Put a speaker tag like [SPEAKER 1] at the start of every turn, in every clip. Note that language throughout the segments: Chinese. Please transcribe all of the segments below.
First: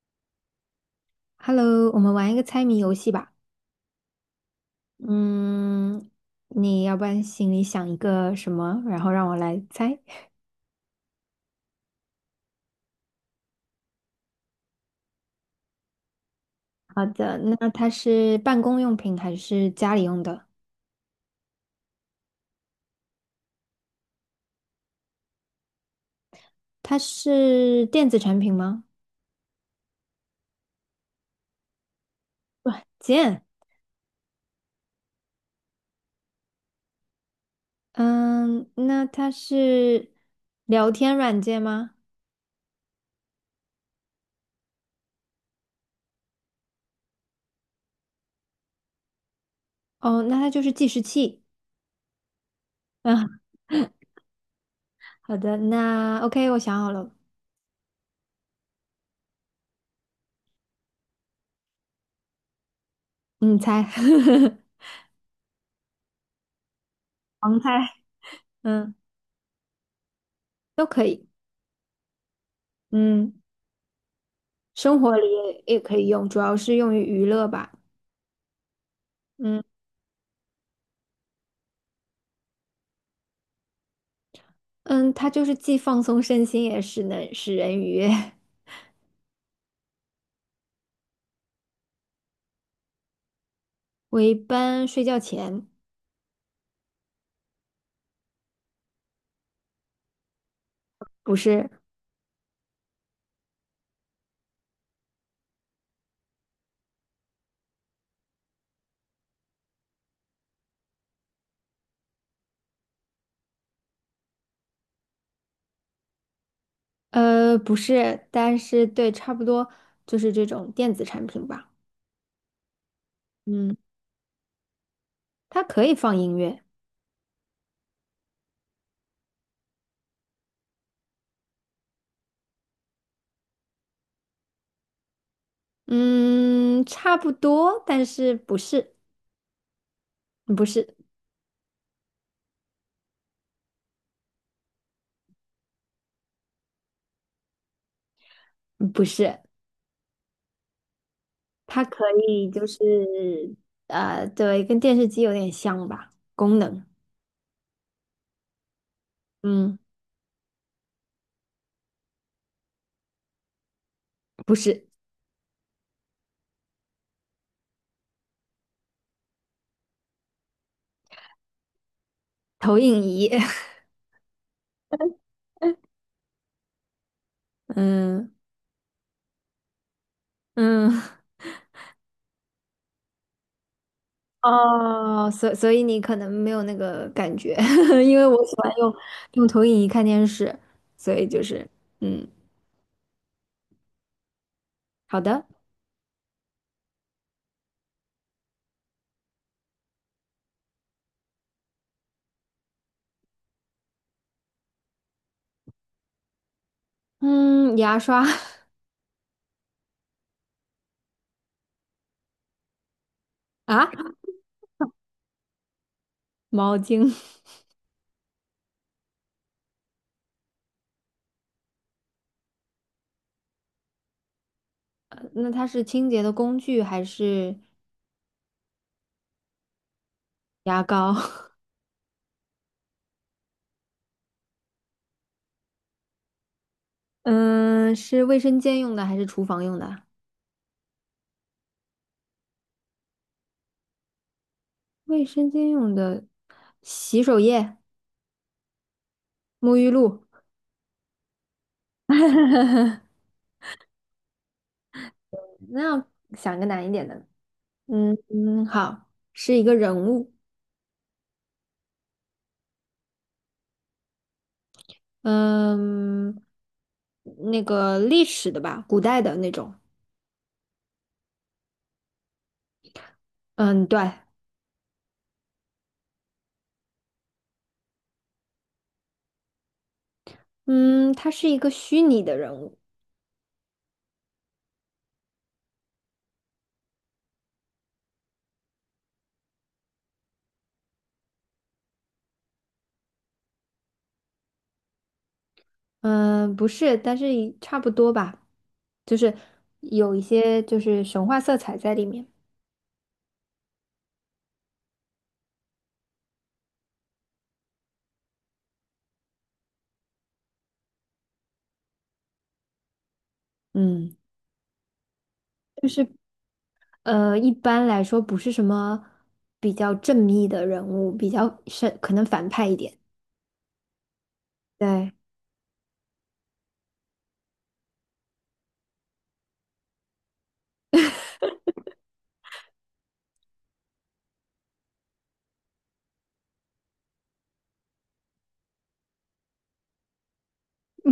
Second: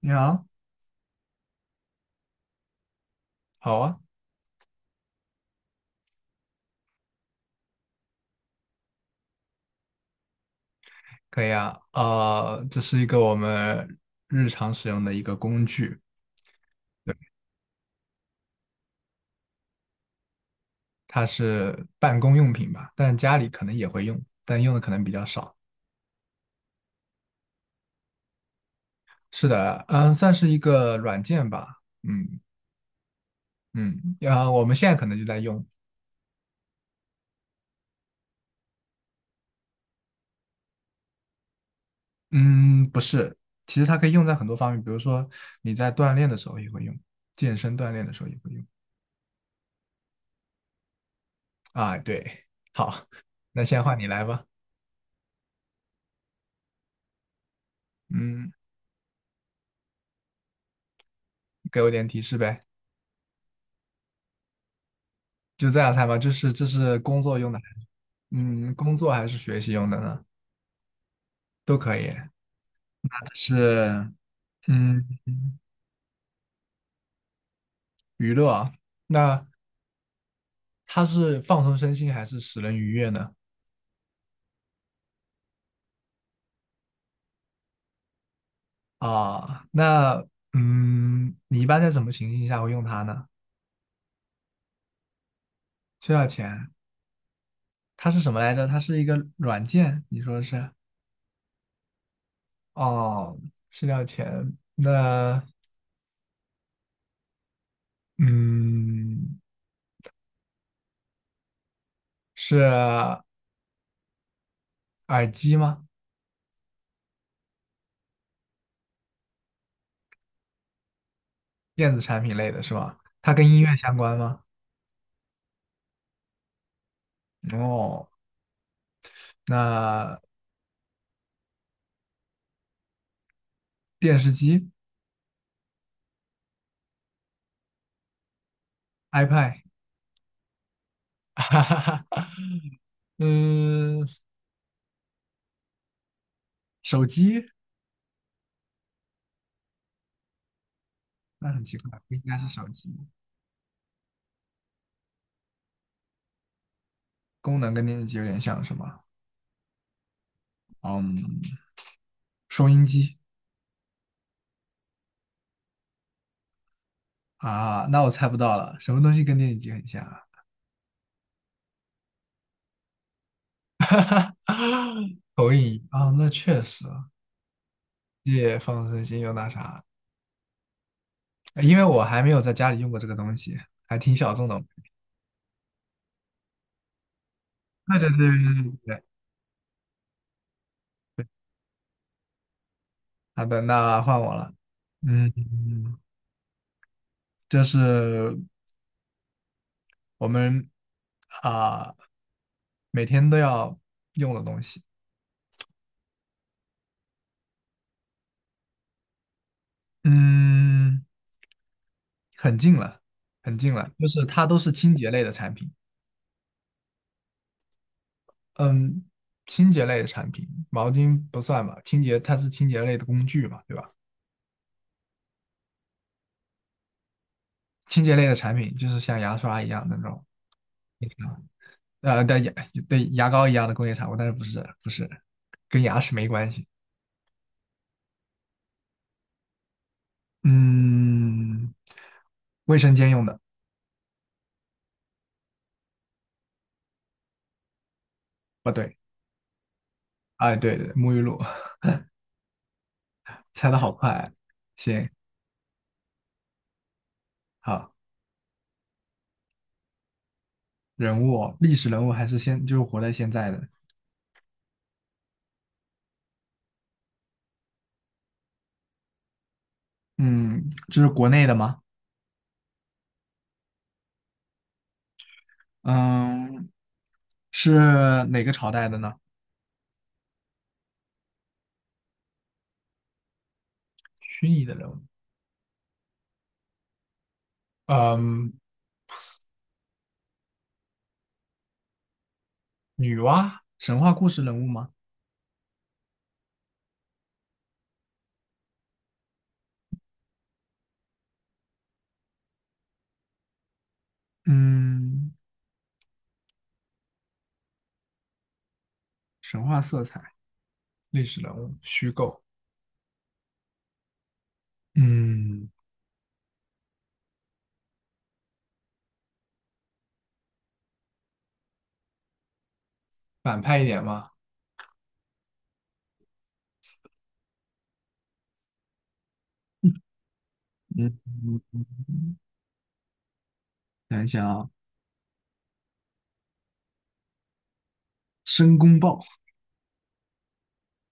[SPEAKER 1] 你好。
[SPEAKER 2] Hello，我们玩一个猜谜游戏吧。
[SPEAKER 1] 好啊。
[SPEAKER 2] 嗯，你要不然心里想一个什么，然后让我来猜。
[SPEAKER 1] 可以啊，这是一个我们日常使用的一个工具。
[SPEAKER 2] 好
[SPEAKER 1] 对，
[SPEAKER 2] 的，那它是办公用品还是家里用的？
[SPEAKER 1] 它是办公用品吧，但家里可能也会用，但用的可能比较少。
[SPEAKER 2] 它是电子产品吗？
[SPEAKER 1] 是的，嗯，算是一个软件吧。嗯
[SPEAKER 2] 软件。
[SPEAKER 1] 嗯，啊，我们现在可能就在用。
[SPEAKER 2] 嗯，那它是聊天软件吗？
[SPEAKER 1] 嗯，不是，其实它可以用在很多方面，比如说你在锻炼的时候也会用，健身锻炼的时候也会用。
[SPEAKER 2] 哦，那它就是计时器。
[SPEAKER 1] 啊，对。好。
[SPEAKER 2] 嗯，
[SPEAKER 1] 那现在换你来吧。
[SPEAKER 2] 好的，那 OK，我想好了，
[SPEAKER 1] 嗯，给我点提示呗。
[SPEAKER 2] 你猜，
[SPEAKER 1] 就这样猜吧，就是这是工作用的。
[SPEAKER 2] 盲猜，
[SPEAKER 1] 嗯，
[SPEAKER 2] 嗯，
[SPEAKER 1] 工作还是学习用的呢？
[SPEAKER 2] 都可以。
[SPEAKER 1] 都可以。
[SPEAKER 2] 嗯。
[SPEAKER 1] 是。
[SPEAKER 2] 生
[SPEAKER 1] 嗯。
[SPEAKER 2] 活里也可以用，主要是用于娱乐吧。
[SPEAKER 1] 娱乐啊。那
[SPEAKER 2] 嗯
[SPEAKER 1] 它是放松身心还是使人愉悦呢？
[SPEAKER 2] 嗯，它就是既放松身心，也是能使人愉悦。
[SPEAKER 1] 啊，那嗯，你一般在什么情形下会用它呢？
[SPEAKER 2] 我一般睡觉前
[SPEAKER 1] 需要钱，它是什么来着？它是一个软件，你说是？
[SPEAKER 2] 不是，
[SPEAKER 1] 哦，需要钱。那嗯，是耳机吗？
[SPEAKER 2] 不是，但是对，差不多就是这种电子产品吧。
[SPEAKER 1] 电子产品类的是吧？它跟音乐
[SPEAKER 2] 嗯，
[SPEAKER 1] 相关吗？
[SPEAKER 2] 它可以放音乐。
[SPEAKER 1] 哦，那电视机、
[SPEAKER 2] 嗯，差不多，但是不是，
[SPEAKER 1] iPad,
[SPEAKER 2] 不是，
[SPEAKER 1] 哈哈哈，嗯，手机。
[SPEAKER 2] 嗯不是，
[SPEAKER 1] 那很奇
[SPEAKER 2] 它
[SPEAKER 1] 怪，
[SPEAKER 2] 可
[SPEAKER 1] 不应该是
[SPEAKER 2] 以
[SPEAKER 1] 手
[SPEAKER 2] 就是
[SPEAKER 1] 机。
[SPEAKER 2] 对，跟电视机有点像吧，功能。
[SPEAKER 1] 功能跟电视机有点像是吗？
[SPEAKER 2] 嗯，
[SPEAKER 1] 嗯，收音机
[SPEAKER 2] 不是
[SPEAKER 1] 啊，那我猜不到了，什么东西跟电视机很像啊？
[SPEAKER 2] 投影仪。
[SPEAKER 1] 投影仪啊，那确实
[SPEAKER 2] 嗯
[SPEAKER 1] 也放身心又那啥，
[SPEAKER 2] 嗯，
[SPEAKER 1] 因为我还没有在家里用过这个东西，还挺小众的。
[SPEAKER 2] 哦，所以你可能没有那个感觉，
[SPEAKER 1] 对 对对
[SPEAKER 2] 因为我
[SPEAKER 1] 对
[SPEAKER 2] 喜
[SPEAKER 1] 对
[SPEAKER 2] 欢用
[SPEAKER 1] 对。
[SPEAKER 2] 用投影仪看电视，所以就是嗯，
[SPEAKER 1] 好的，那换我了。
[SPEAKER 2] 好
[SPEAKER 1] 嗯，
[SPEAKER 2] 的，
[SPEAKER 1] 这是我们啊、每天都要用的东西。
[SPEAKER 2] 嗯，牙刷
[SPEAKER 1] 嗯，很近了，很近
[SPEAKER 2] 啊，
[SPEAKER 1] 了，就是它都是清洁类的产品。
[SPEAKER 2] 毛巾，
[SPEAKER 1] 嗯，清洁类的产品，毛巾不算吧，清洁它是清洁类的工具嘛，对吧？
[SPEAKER 2] 那它是清洁的工具还是
[SPEAKER 1] 清洁类的产品就是像牙刷一样的那种。
[SPEAKER 2] 牙膏？
[SPEAKER 1] 对牙对牙膏一样的工业产物，但是不是跟牙齿没关系。
[SPEAKER 2] 嗯，是卫生间用的还是厨房用的？
[SPEAKER 1] 嗯，卫生间用的。
[SPEAKER 2] 卫生间用的洗手液、
[SPEAKER 1] 不对。
[SPEAKER 2] 沐浴露，
[SPEAKER 1] 哎对对，沐浴露，猜的好快啊。行。
[SPEAKER 2] 那要想个难一点的。
[SPEAKER 1] 好。
[SPEAKER 2] 嗯嗯，好，是一个人物。
[SPEAKER 1] 人物哦历史人物还是现，就是活在现在的。
[SPEAKER 2] 嗯，那个历史的吧，古代的那种。
[SPEAKER 1] 嗯，这是国内的吗？
[SPEAKER 2] 嗯，对，
[SPEAKER 1] 嗯，是哪个朝代的呢？
[SPEAKER 2] 嗯，他是一个虚拟的人物。
[SPEAKER 1] 虚拟的人物。嗯，女娲，神话故事人物吗？
[SPEAKER 2] 嗯，不是，但是也差不多吧，就是有一些就是神话色彩在里面。
[SPEAKER 1] 嗯，神话色彩，历史人物，虚构。
[SPEAKER 2] 嗯，
[SPEAKER 1] 嗯，
[SPEAKER 2] 就是一般来说不是什么比较正义的人物，比较是可能反派一点。
[SPEAKER 1] 反派一点吗？
[SPEAKER 2] 对，
[SPEAKER 1] 嗯，想一想啊，申公豹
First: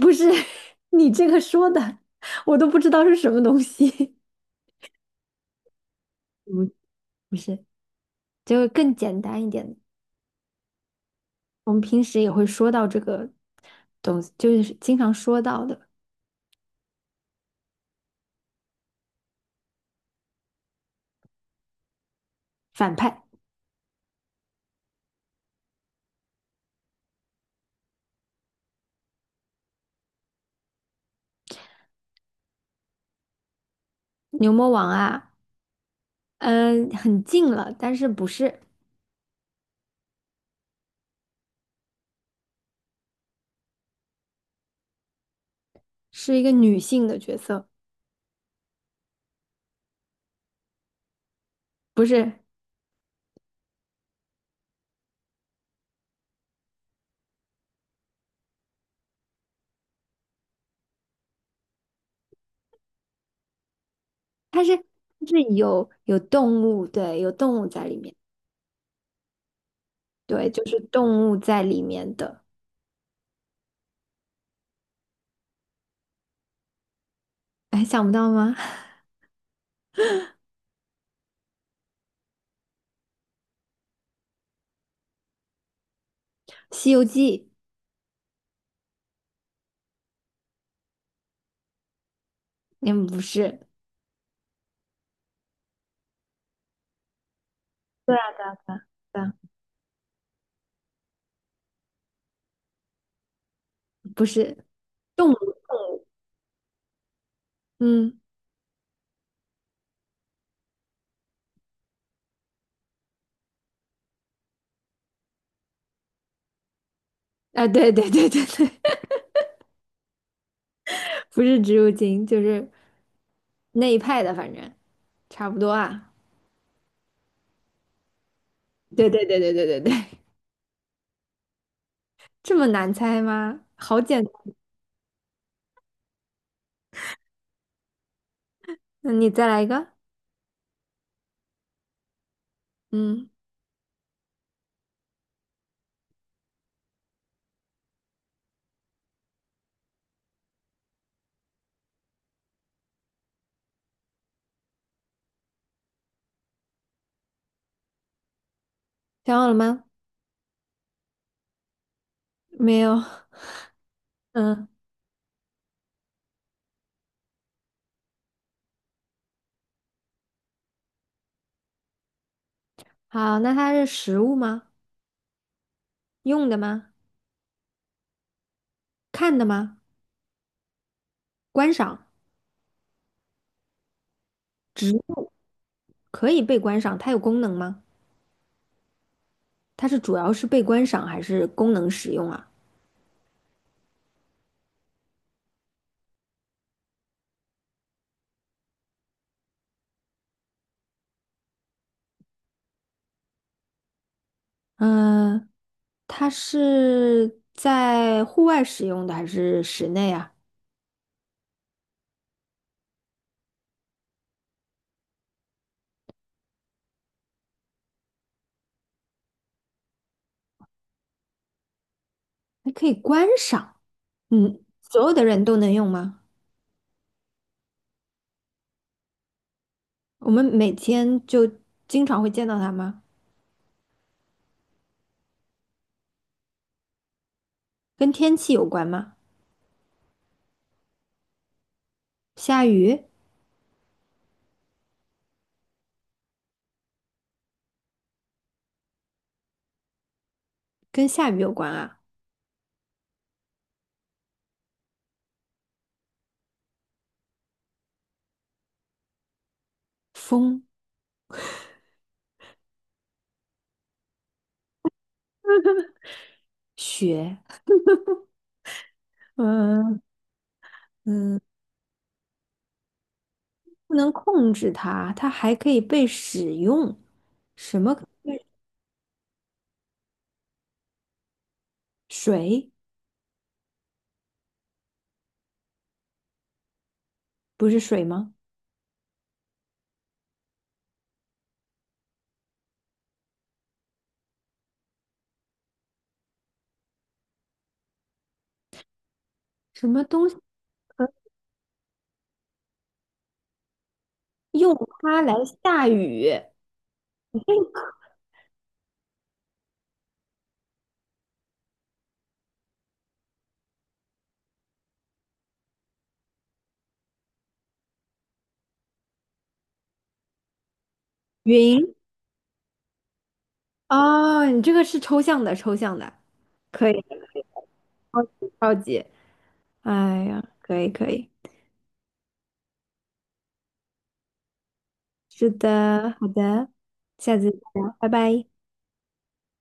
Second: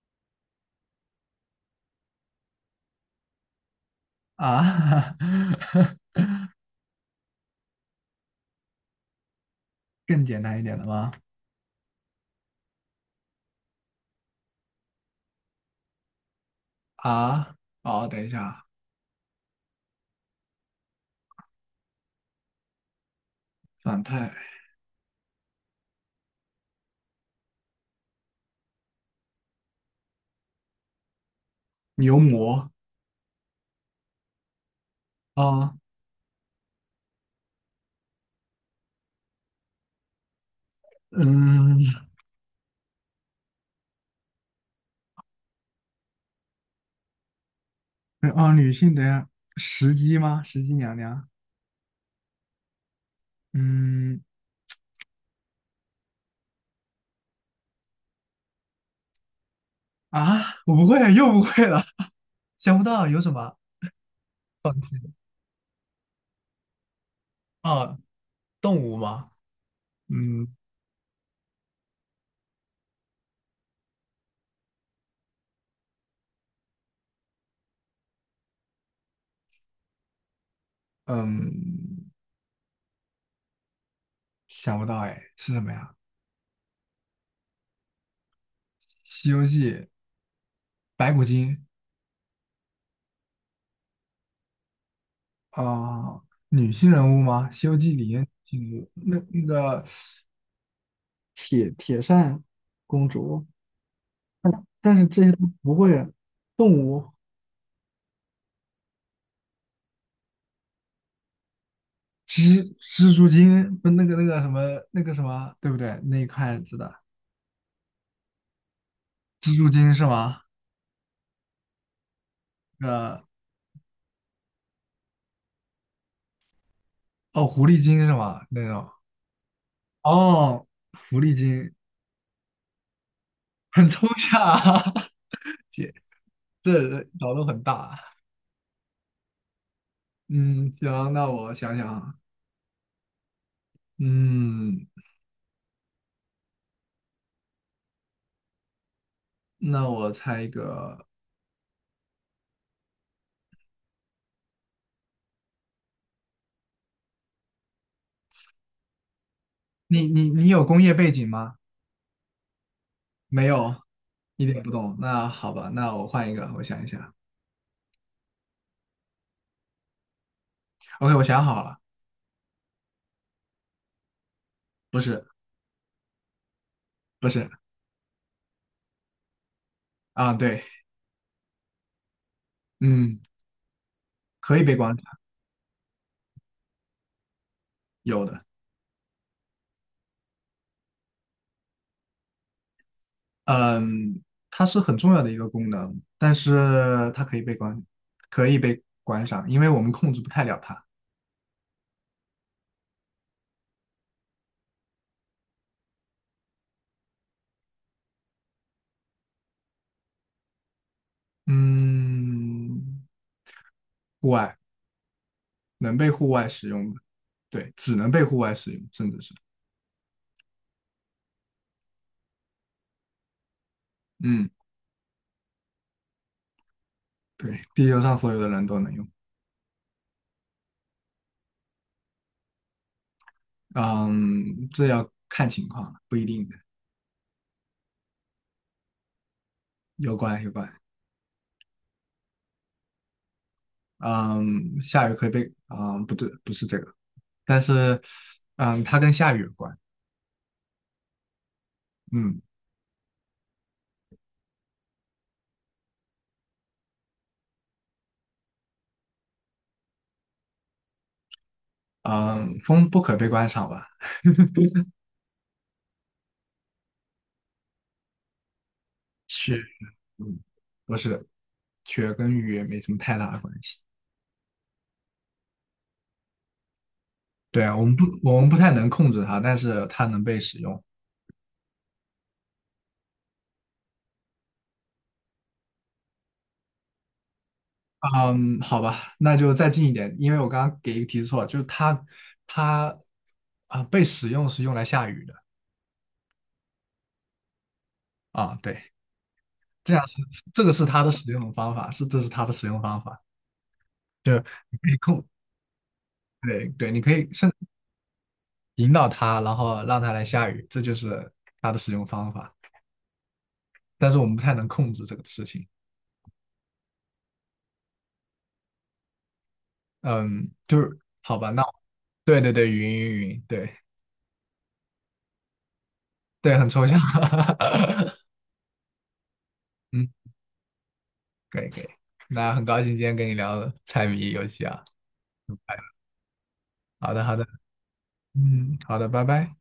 [SPEAKER 2] 不是 你这个说的，我都不知道是什么东西。
[SPEAKER 1] 啊，
[SPEAKER 2] 不，不是，就是更简单一点的
[SPEAKER 1] 更简单一点的吗？
[SPEAKER 2] 我们平时也会说到这个东西，就是经常说到的
[SPEAKER 1] 啊，哦，等一下啊，
[SPEAKER 2] 反派
[SPEAKER 1] 反派牛魔
[SPEAKER 2] 牛魔王啊，
[SPEAKER 1] 啊。哦
[SPEAKER 2] 嗯，很近了，但是不是，
[SPEAKER 1] 嗯，
[SPEAKER 2] 是一个女性的角色，
[SPEAKER 1] 哦，女性的一石姬吗？石姬娘娘？
[SPEAKER 2] 不是，
[SPEAKER 1] 嗯啊，我不会，又不会了，想不到有什么
[SPEAKER 2] 它是有动物，对，有动物在里
[SPEAKER 1] 啊，
[SPEAKER 2] 面，
[SPEAKER 1] 动物吗？
[SPEAKER 2] 对，
[SPEAKER 1] 嗯
[SPEAKER 2] 就是动物在里面的，哎，想不到吗？
[SPEAKER 1] 嗯，想不到哎，是什么呀？
[SPEAKER 2] 《西游记》
[SPEAKER 1] 《西游记》白骨精
[SPEAKER 2] 嗯，不是，
[SPEAKER 1] 啊、女性人物吗？《西游记》里
[SPEAKER 2] 对啊，
[SPEAKER 1] 面女性人物那
[SPEAKER 2] 对啊
[SPEAKER 1] 那个铁扇公主，
[SPEAKER 2] 不是
[SPEAKER 1] 但是这些
[SPEAKER 2] 动物，
[SPEAKER 1] 都不
[SPEAKER 2] 动
[SPEAKER 1] 会。
[SPEAKER 2] 物，
[SPEAKER 1] 动物
[SPEAKER 2] 嗯，
[SPEAKER 1] 蜘蛛精不那个那个什么那个什么，对不对？那一块子的
[SPEAKER 2] 啊，对对对对对，
[SPEAKER 1] 蜘蛛精是吗？
[SPEAKER 2] 不是植物精，就是。
[SPEAKER 1] 呃，
[SPEAKER 2] 那一派的，反正差不多啊。
[SPEAKER 1] 哦，狐狸精是吗？那种
[SPEAKER 2] 对对对对对对对，
[SPEAKER 1] 哦，狐狸精
[SPEAKER 2] 这么难猜吗？
[SPEAKER 1] 很
[SPEAKER 2] 好
[SPEAKER 1] 抽
[SPEAKER 2] 简
[SPEAKER 1] 象
[SPEAKER 2] 单。
[SPEAKER 1] 啊 姐，这脑洞很大啊。
[SPEAKER 2] 那你再来一个。
[SPEAKER 1] 嗯，行，那我想想啊。
[SPEAKER 2] 嗯，
[SPEAKER 1] 嗯，那我猜一个，
[SPEAKER 2] 想好了吗？
[SPEAKER 1] 你有工业背景吗？
[SPEAKER 2] 没有。
[SPEAKER 1] 没有，一点
[SPEAKER 2] 嗯，
[SPEAKER 1] 不懂。那好吧，那我换一个，我想一想。OK,我想好了。
[SPEAKER 2] 好，那它是实物吗？
[SPEAKER 1] 不是。
[SPEAKER 2] 用的吗？
[SPEAKER 1] 不是。
[SPEAKER 2] 看的吗？
[SPEAKER 1] 啊，对。
[SPEAKER 2] 观赏，
[SPEAKER 1] 嗯，可以被关。
[SPEAKER 2] 可以被观赏，它有功能吗？
[SPEAKER 1] 有的。
[SPEAKER 2] 它是主要是被观赏还是功能使用啊？
[SPEAKER 1] 嗯，它是很重要的一个功能，但是它可以被关，可以被关上，因为我们控制不太了它。
[SPEAKER 2] 嗯，它是在户外使用的还是室内啊？
[SPEAKER 1] 嗯，户外能被户外使用的，对，只能被户外使用，甚至是，
[SPEAKER 2] 还可以观赏。
[SPEAKER 1] 嗯，
[SPEAKER 2] 嗯，所有的人都能用吗？
[SPEAKER 1] 对，地球上所有的人都能用。
[SPEAKER 2] 我们每天就经常会见到它吗？
[SPEAKER 1] 嗯，这要看情况了，不一定的。
[SPEAKER 2] 跟天气有关吗？
[SPEAKER 1] 有关有关。
[SPEAKER 2] 下雨，
[SPEAKER 1] 嗯，下雨可以被，嗯，不对，不是这个，但是，嗯，它跟下雨有关。
[SPEAKER 2] 跟下雨有关啊。
[SPEAKER 1] 嗯。
[SPEAKER 2] 风、
[SPEAKER 1] 嗯，风不可被关上吧？
[SPEAKER 2] 雪，
[SPEAKER 1] 是。
[SPEAKER 2] 嗯，
[SPEAKER 1] 嗯，不是，雪跟雨言没什么太大的关系。
[SPEAKER 2] 不能控制它，它还可以被使用。
[SPEAKER 1] 对啊，
[SPEAKER 2] 什么
[SPEAKER 1] 我们不太能控制它，但是它能被使用。
[SPEAKER 2] 水？不是水吗？
[SPEAKER 1] 嗯，好吧，那就再近一点，因为我刚刚给一个提示错了，就是它，它啊、被使用是用来下雨的啊，对，
[SPEAKER 2] 什
[SPEAKER 1] 这
[SPEAKER 2] 么
[SPEAKER 1] 样是
[SPEAKER 2] 东西
[SPEAKER 1] 这个是它
[SPEAKER 2] 可
[SPEAKER 1] 的使用方法，是这是它的使用方法，就
[SPEAKER 2] 以用
[SPEAKER 1] 你可以
[SPEAKER 2] 它
[SPEAKER 1] 控，
[SPEAKER 2] 来下雨？
[SPEAKER 1] 对对，你可以甚至引导它，然后让它来下雨，这就是它的使用方法，但是我们不太能控制这个事情。嗯，就是好吧，那
[SPEAKER 2] 云
[SPEAKER 1] 对对对，云云云，对
[SPEAKER 2] 啊，哦你这个是抽象的，抽象的，
[SPEAKER 1] 对，很抽
[SPEAKER 2] 可以，
[SPEAKER 1] 象，
[SPEAKER 2] 超级超级，
[SPEAKER 1] 嗯，
[SPEAKER 2] 哎呀，可以可以，
[SPEAKER 1] 可以可以。那很高兴今天跟你聊猜谜游戏啊。
[SPEAKER 2] 是的，好的，
[SPEAKER 1] 好的好
[SPEAKER 2] 下
[SPEAKER 1] 的。
[SPEAKER 2] 次再聊，拜拜。
[SPEAKER 1] 嗯，好的，拜拜。